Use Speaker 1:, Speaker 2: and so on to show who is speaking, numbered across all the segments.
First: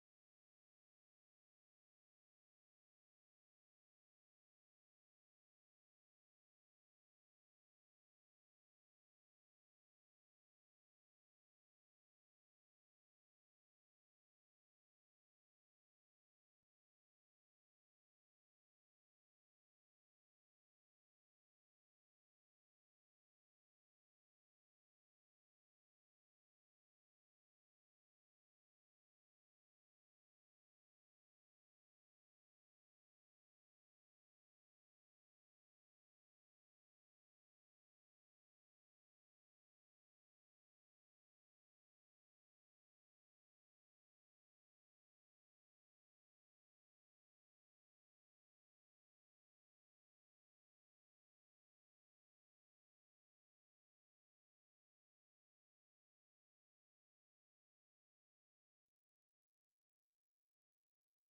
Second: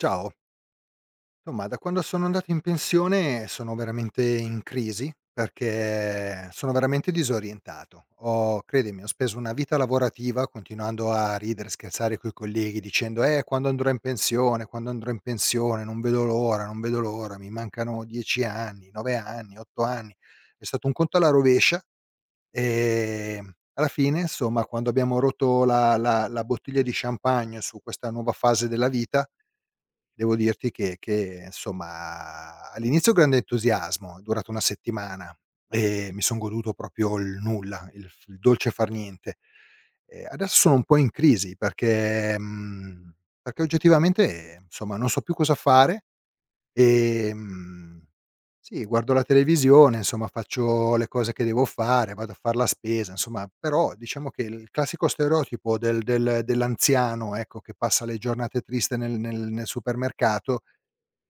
Speaker 1: Ciao, somma da quando sono andato in pensione sono veramente in crisi perché sono veramente disorientato. Ho Credimi, ho speso una vita lavorativa continuando a ridere, scherzare coi colleghi dicendo: quando andrò in pensione, quando andrò in pensione, non vedo l'ora, non vedo l'ora, mi mancano 10 anni, 9 anni, 8 anni". È stato un conto alla rovescia. Alla fine insomma quando abbiamo rotto la bottiglia di champagne su questa nuova fase della vita. Devo dirti che insomma all'inizio grande entusiasmo, è durata una settimana e mi son goduto proprio il nulla, il dolce far niente. Adesso sono un po' in crisi perché oggettivamente, insomma, non so più cosa fare. Ehm, sì, guardo la televisione, insomma faccio le cose che devo fare, vado a far la spesa, insomma, però diciamo che il classico stereotipo del dell'anziano, ecco, che passa le giornate triste nel supermercato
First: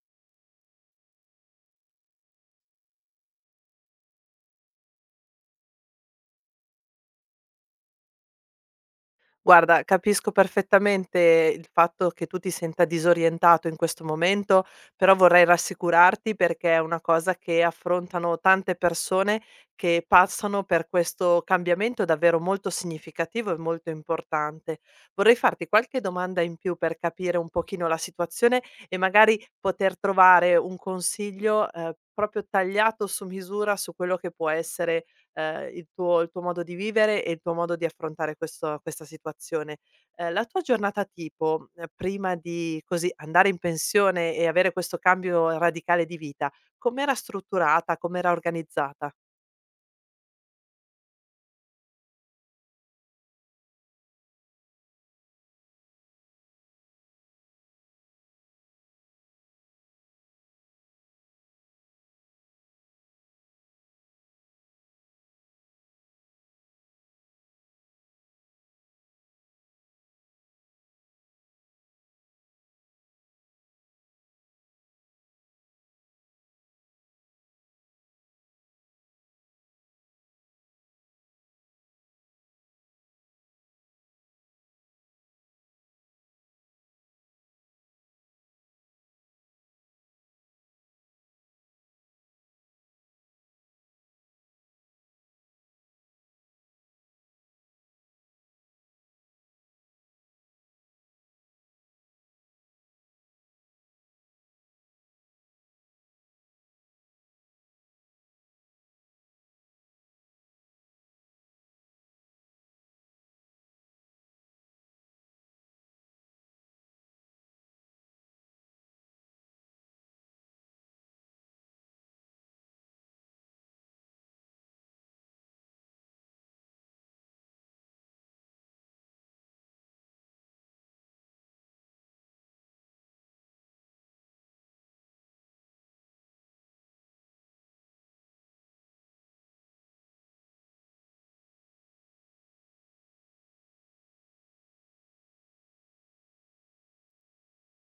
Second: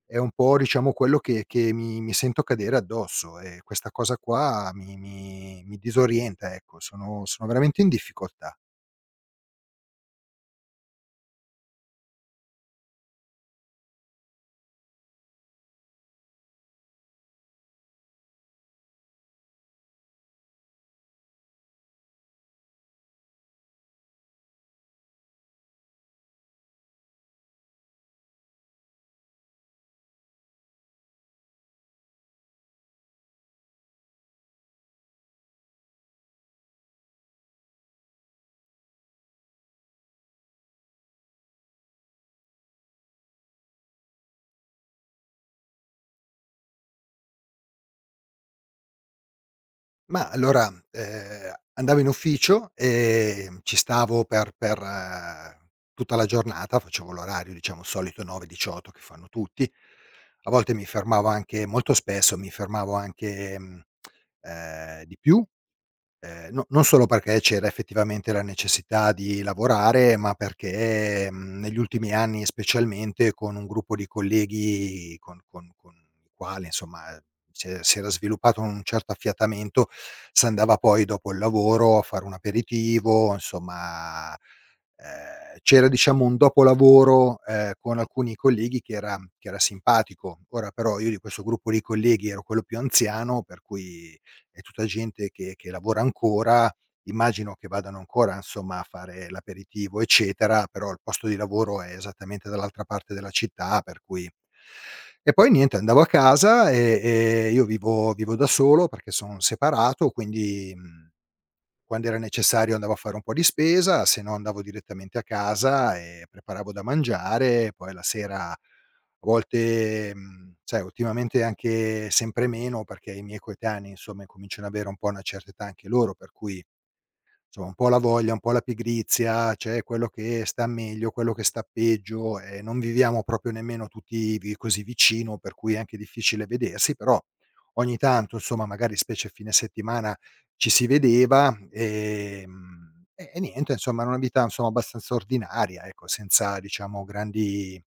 Speaker 1: è un po' diciamo quello che mi sento cadere addosso, e questa cosa qua mi disorienta, ecco, sono veramente in difficoltà.
Speaker 2: Guarda, capisco perfettamente il fatto che tu ti senta disorientato in questo momento, però vorrei rassicurarti perché è una cosa che affrontano tante persone che passano per questo cambiamento davvero molto significativo e molto importante. Vorrei farti qualche domanda in più per capire un pochino la situazione e magari poter trovare un consiglio, proprio tagliato su misura su quello che può essere il tuo modo di vivere e il tuo modo di affrontare questo questa situazione. La tua giornata tipo, prima di così andare in pensione e avere questo cambio radicale di vita, com'era strutturata, com'era organizzata?
Speaker 1: Ma allora, andavo in ufficio, ci stavo per tutta la giornata, facevo l'orario diciamo solito 9-18 che fanno tutti. A volte mi fermavo anche, molto spesso mi fermavo anche, di più. No, non solo perché c'era effettivamente la necessità di lavorare, ma perché, negli ultimi anni specialmente con un gruppo di colleghi con i quali insomma, si era sviluppato un certo affiatamento, si andava poi dopo il lavoro a fare un aperitivo, insomma, c'era diciamo un dopo lavoro, con alcuni colleghi che era simpatico. Ora però io di questo gruppo di colleghi ero quello più anziano, per cui è tutta gente che lavora ancora, immagino che vadano ancora, insomma, a fare l'aperitivo, eccetera, però il posto di lavoro è esattamente dall'altra parte della città, per cui e poi niente, andavo a casa e io vivo da solo perché son separato, quindi, mhmm quando era necessario andavo a fare un po' di spesa, se no andavo direttamente a casa e preparavo da mangiare, poi la sera a volte, sai, ultimamente anche sempre meno perché i miei coetanei insomma incominciano ad avere un po' una certa età anche loro, per cui insomma, un po' la voglia, un po' la pigrizia, c'è quello che sta meglio, quello che sta peggio e non viviamo proprio nemmeno tutti vi così vicino, per cui è anche difficile vedersi, però ogni tanto, insomma, magari specie fine settimana ci si vedeva, e niente, insomma, era una vita, insomma, abbastanza ordinaria, ecco, senza diciamo grandi,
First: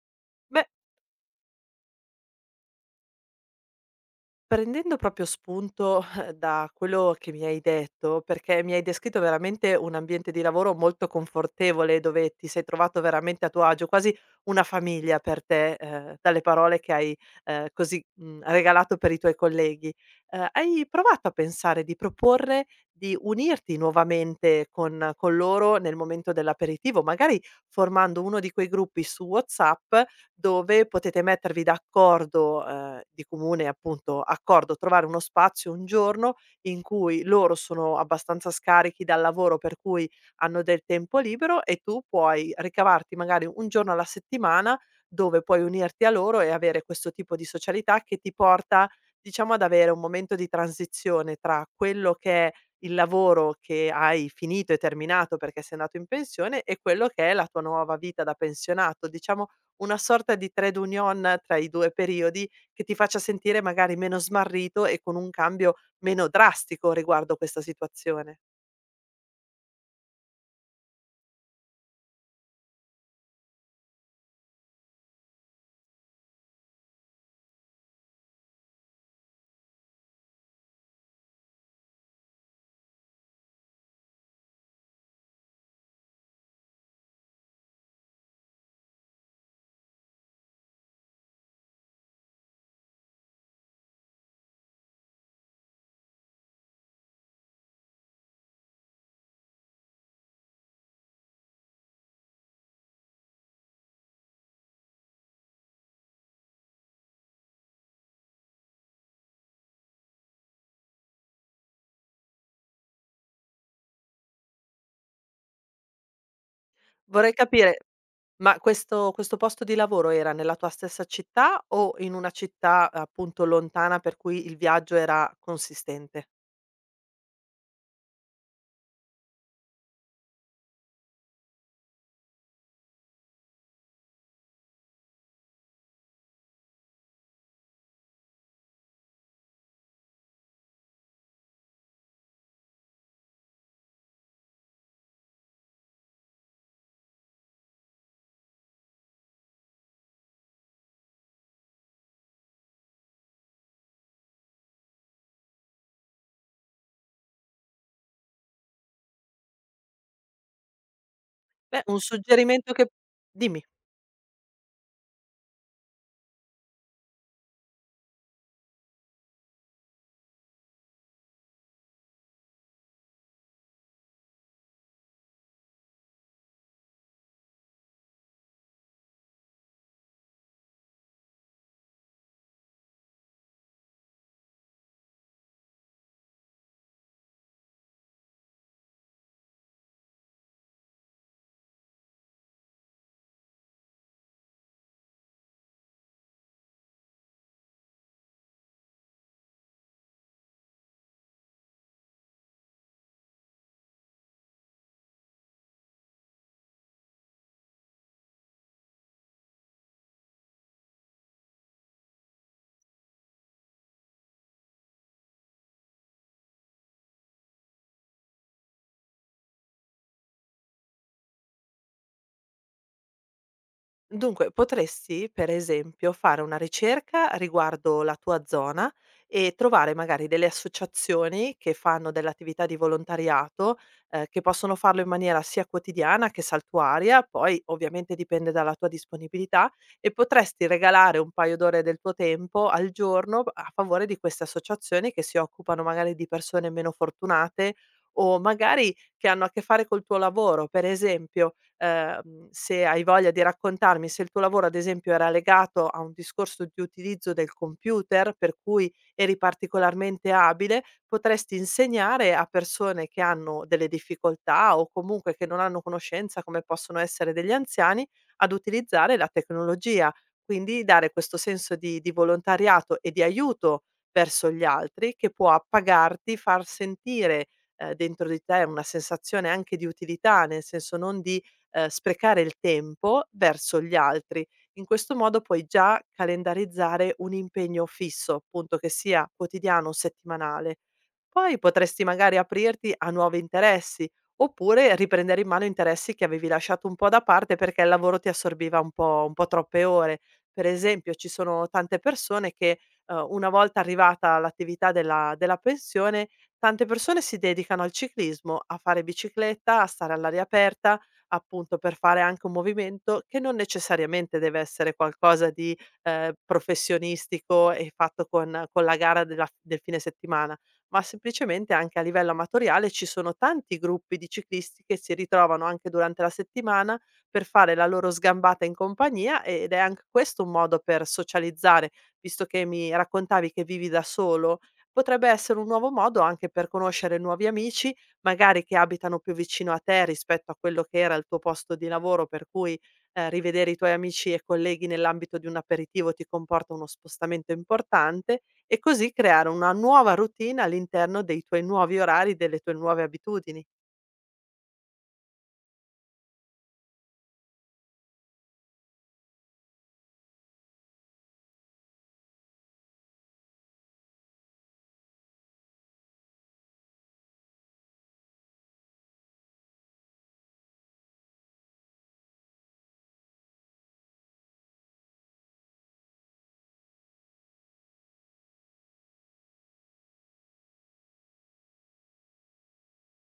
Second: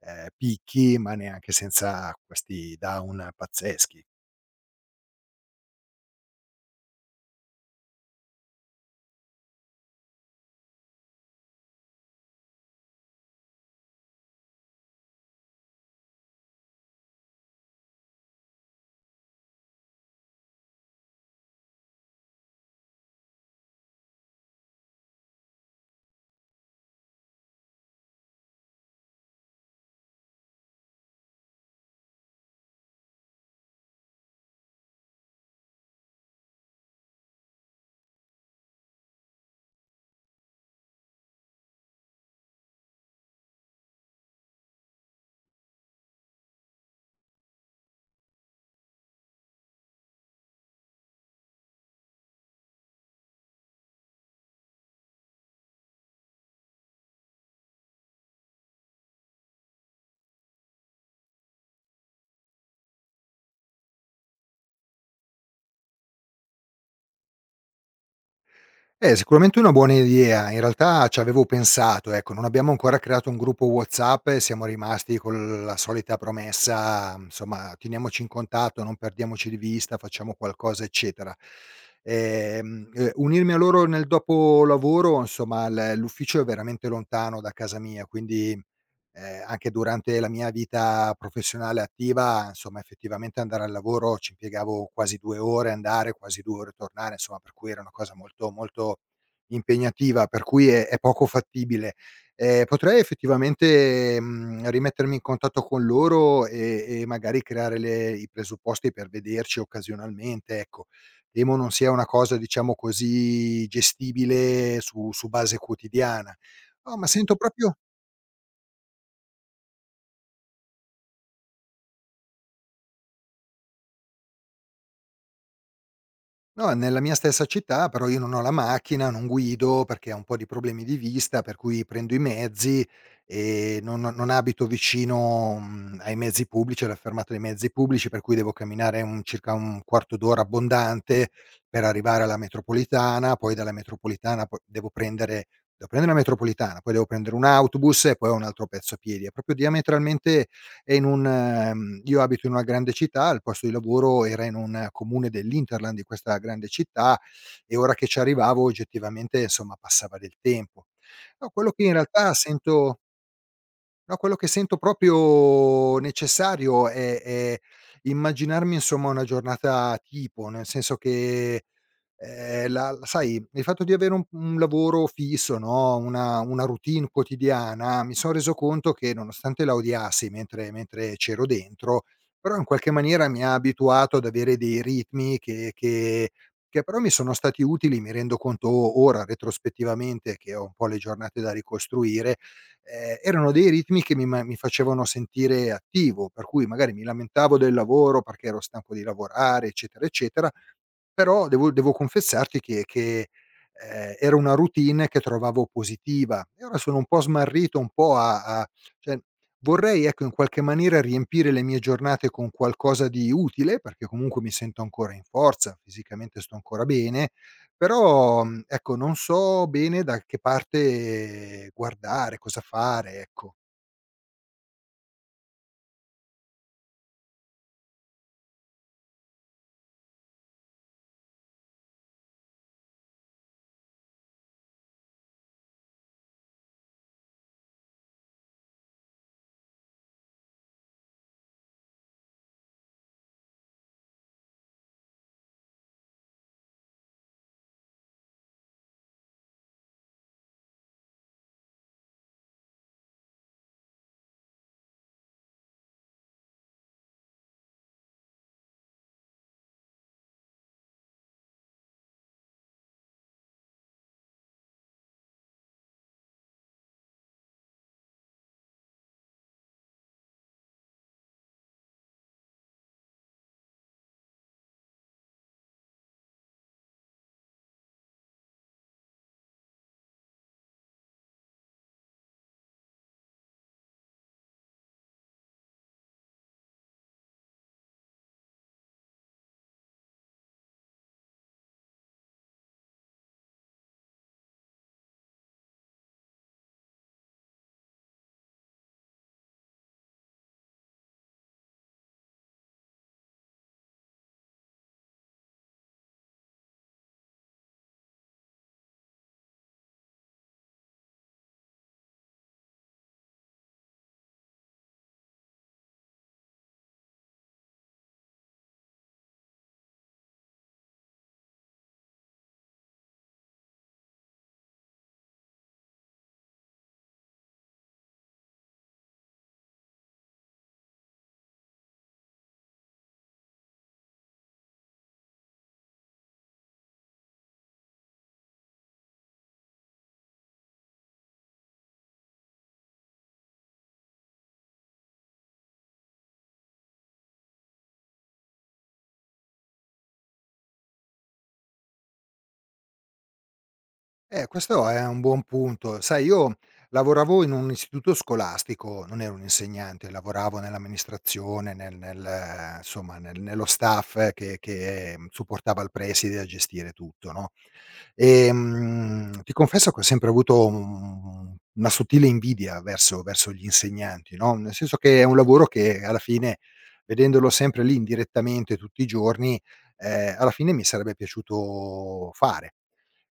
Speaker 2: Beh,
Speaker 1: picchi, ma neanche senza questi down pazzeschi.
Speaker 2: prendendo proprio spunto da quello che mi hai detto, perché mi hai descritto veramente un ambiente di lavoro molto confortevole, dove ti sei trovato veramente a tuo agio, quasi una famiglia per te, dalle parole che hai così regalato per i tuoi colleghi. Hai provato a pensare di proporre di unirti nuovamente con loro nel momento dell'aperitivo, magari formando uno di quei gruppi su WhatsApp dove potete mettervi d'accordo, di comune appunto accordo, trovare uno spazio, un giorno in cui loro sono abbastanza scarichi dal lavoro, per cui hanno del tempo libero e tu puoi ricavarti magari un giorno alla settimana dove puoi unirti a loro e avere questo tipo di socialità che ti porta, diciamo, ad avere un momento di transizione tra quello che è il lavoro che hai finito e terminato perché sei andato in pensione e quello che è la tua nuova vita da pensionato. Diciamo una sorta di trade union tra i 2 periodi che ti faccia sentire magari meno smarrito e con un cambio meno drastico riguardo questa situazione.
Speaker 1: Sicuramente una buona idea. In realtà ci avevo pensato, ecco, non abbiamo ancora creato un gruppo WhatsApp e siamo rimasti con la solita promessa, insomma, teniamoci in contatto, non perdiamoci di vista, facciamo qualcosa, eccetera. Unirmi a loro nel dopolavoro, insomma, l'ufficio è veramente lontano da casa mia, quindi anche durante la mia vita professionale attiva, insomma, effettivamente andare al lavoro ci impiegavo quasi 2 ore andare, quasi 2 ore tornare, insomma, per cui era una cosa molto, molto impegnativa, per cui è poco fattibile. Potrei effettivamente, rimettermi in contatto con loro e magari creare le i presupposti per vederci occasionalmente, ecco. Temo non sia una cosa, diciamo così, gestibile su base quotidiana. No, ma
Speaker 2: Vorrei
Speaker 1: sento proprio.
Speaker 2: capire, ma questo posto di lavoro era nella tua stessa città o in una città, appunto, lontana per cui il viaggio era consistente?
Speaker 1: No, nella mia stessa città, però io non ho la macchina, non guido perché ho un po' di problemi di vista, per cui prendo i mezzi e non abito vicino, ai mezzi pubblici, alla fermata dei mezzi pubblici, per cui devo camminare un circa un quarto d'ora abbondante per arrivare alla metropolitana, poi dalla metropolitana po devo prendere la metropolitana, poi devo prendere un autobus e poi un altro pezzo a piedi. È proprio diametralmente, e in un io abito in una grande città, il posto di lavoro era in un comune dell'hinterland di questa grande città e ora che ci arrivavo oggettivamente, insomma, passava del tempo. No, quello
Speaker 2: Beh,
Speaker 1: che in
Speaker 2: un
Speaker 1: realtà
Speaker 2: suggerimento che
Speaker 1: sento
Speaker 2: dimmi.
Speaker 1: no, quello che sento proprio necessario è immaginarmi, insomma, una giornata tipo, nel senso che la sai, il fatto di avere un lavoro fisso, no, una routine quotidiana, mi son reso conto che nonostante la odiassi mentre c'ero dentro, però in qualche maniera mi ha abituato ad avere dei ritmi che però mi sono stati utili. Mi rendo conto o ora retrospettivamente che ho un po' le giornate da ricostruire, erano dei ritmi che mi facevano sentire attivo, per cui magari mi lamentavo del lavoro perché ero stanco di lavorare, eccetera, eccetera, però devo confessarti che era una routine che trovavo positiva e ora sono un po' smarrito, un po' a a cioè vorrei, ecco, in qualche maniera riempire le mie giornate con qualcosa di utile, perché comunque mi sento ancora in forza, fisicamente sto ancora bene, però, ecco, non so bene da che parte guardare, cosa fare, ecco.
Speaker 2: Dunque, potresti, per esempio, fare una ricerca riguardo la tua zona e trovare magari delle associazioni che fanno dell'attività di volontariato, che possono farlo in maniera sia quotidiana che saltuaria, poi ovviamente dipende dalla tua disponibilità, e potresti regalare un paio d'ore del tuo tempo al giorno a favore di queste associazioni che si occupano magari di persone meno fortunate o magari che hanno a che fare col tuo lavoro. Per esempio, se hai voglia di raccontarmi se il tuo lavoro, ad esempio, era legato a un discorso di utilizzo del computer, per cui eri particolarmente abile, potresti insegnare a persone che hanno delle difficoltà o comunque che non hanno conoscenza, come possono essere degli anziani, ad utilizzare la tecnologia. Quindi dare questo senso di volontariato e di aiuto verso gli altri che può appagarti, far sentire, dentro di te una sensazione anche di utilità, nel senso non di sprecare il tempo verso gli altri. In questo modo puoi già calendarizzare un impegno fisso, appunto, che sia quotidiano o settimanale. Poi potresti magari aprirti a nuovi interessi, oppure riprendere in mano interessi che avevi lasciato un po' da parte perché il lavoro ti assorbiva un po' troppe ore. Per esempio, ci sono tante persone che una volta arrivata l'attività della pensione, tante persone si dedicano al ciclismo, a fare bicicletta, a stare all'aria aperta, appunto per fare anche un movimento che non necessariamente deve essere qualcosa di professionistico e fatto con la gara del fine settimana, ma semplicemente anche a livello amatoriale ci sono tanti gruppi di ciclisti che si ritrovano anche durante la settimana per fare la loro sgambata in compagnia ed è anche questo un modo per socializzare, visto che mi raccontavi che vivi da solo. Potrebbe essere un nuovo modo anche per conoscere nuovi amici, magari che abitano più vicino a te rispetto a quello che era il tuo posto di lavoro, per cui rivedere i tuoi amici e colleghi nell'ambito di un aperitivo ti comporta uno spostamento importante e così creare una nuova routine all'interno dei tuoi nuovi orari, delle tue nuove abitudini.
Speaker 1: Questo è un buon punto. Sai, io lavoravo in un istituto scolastico, non ero un insegnante, lavoravo nell'amministrazione, insomma, nello staff che supportava il preside a gestire tutto, no, ti confesso che ho sempre avuto un una sottile invidia verso gli insegnanti, no, nel senso che è un lavoro che alla fine, vedendolo sempre lì indirettamente tutti i giorni, alla fine mi sarebbe piaciuto fare.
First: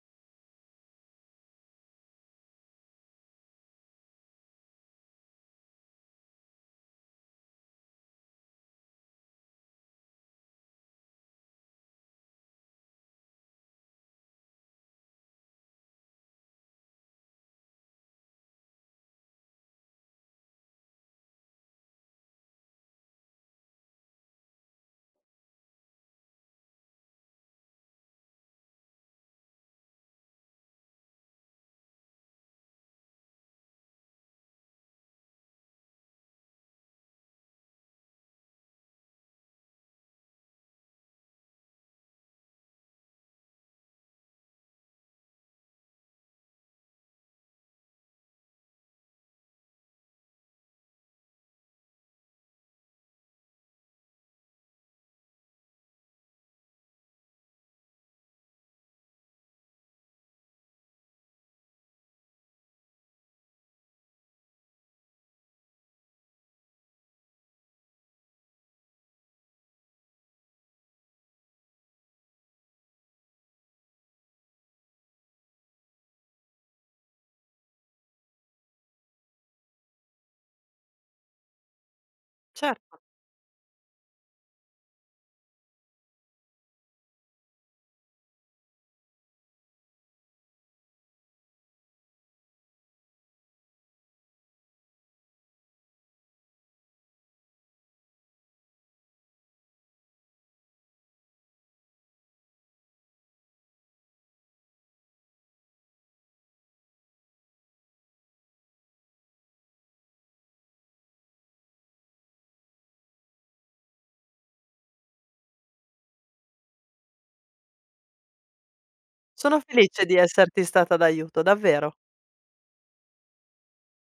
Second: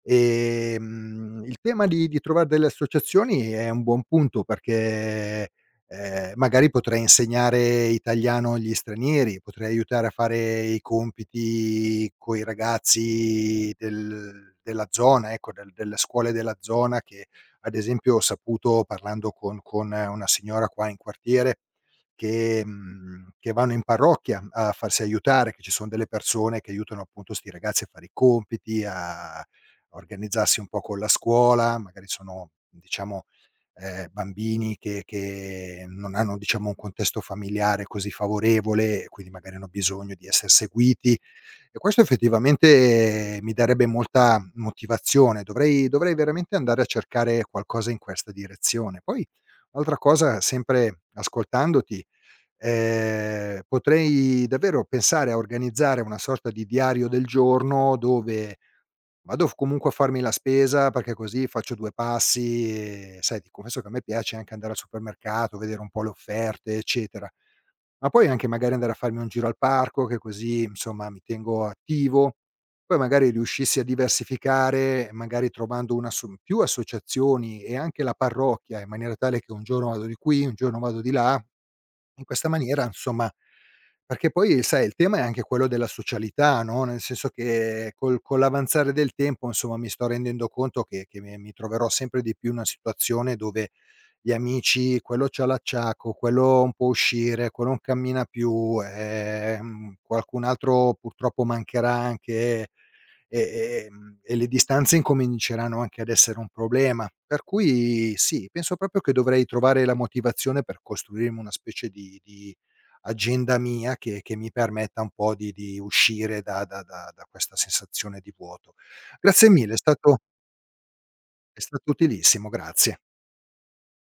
Speaker 1: Il tema di trovar delle associazioni è un buon punto perché, magari potrei insegnare italiano agli stranieri, potrei aiutare a fare i compiti coi ragazzi della zona, ecco, delle scuole della zona che, ad esempio, ho saputo parlando con una signora qua in quartiere che che vanno in parrocchia a farsi aiutare, che ci son delle persone che aiutano appunto 'sti ragazzi a fare i compiti, a organizzarsi un po' con la scuola, magari sono diciamo, bambini che non hanno diciamo un contesto familiare così favorevole e quindi magari hanno bisogno di esser seguiti, e questo effettivamente, mi darebbe molta motivazione. Dovrei veramente andare a cercare qualcosa in questa direzione. Poi un'altra cosa, sempre ascoltandoti, potrei davvero pensare a organizzare una sorta di diario del giorno dove Vado f comunque a farmi la spesa perché così faccio 2 passi e sai, ti confesso che a me piace anche andare al supermercato, vedere un po' le offerte, eccetera. Ma poi anche magari andare a farmi un giro al parco che così, insomma, mi tengo attivo. Poi magari riuscissi a diversificare, magari trovando una asso più associazioni e anche la parrocchia, in maniera tale che un giorno vado di qui, un giorno vado di là. In questa maniera,
Speaker 2: Certo.
Speaker 1: insomma, perché poi sai il tema è anche quello della socialità, no, nel senso che col con l'avanzare del tempo, insomma, mi sto rendendo conto che mi troverò sempre di più in una situazione dove gli amici, quello c'ha l'acciacco, quello non può uscire, quello non cammina più, qualcun altro purtroppo mancherà anche, e e le distanze incominceranno anche ad essere un problema. Per cui sì, penso proprio che dovrei trovare la motivazione per costruirmi una specie di agenda mia che mi permetta un po' di uscire da questa sensazione di vuoto. Grazie
Speaker 2: Sono
Speaker 1: mille, è
Speaker 2: felice di
Speaker 1: stato,
Speaker 2: esserti stata d'aiuto,
Speaker 1: è stato
Speaker 2: davvero.
Speaker 1: utilissimo, grazie.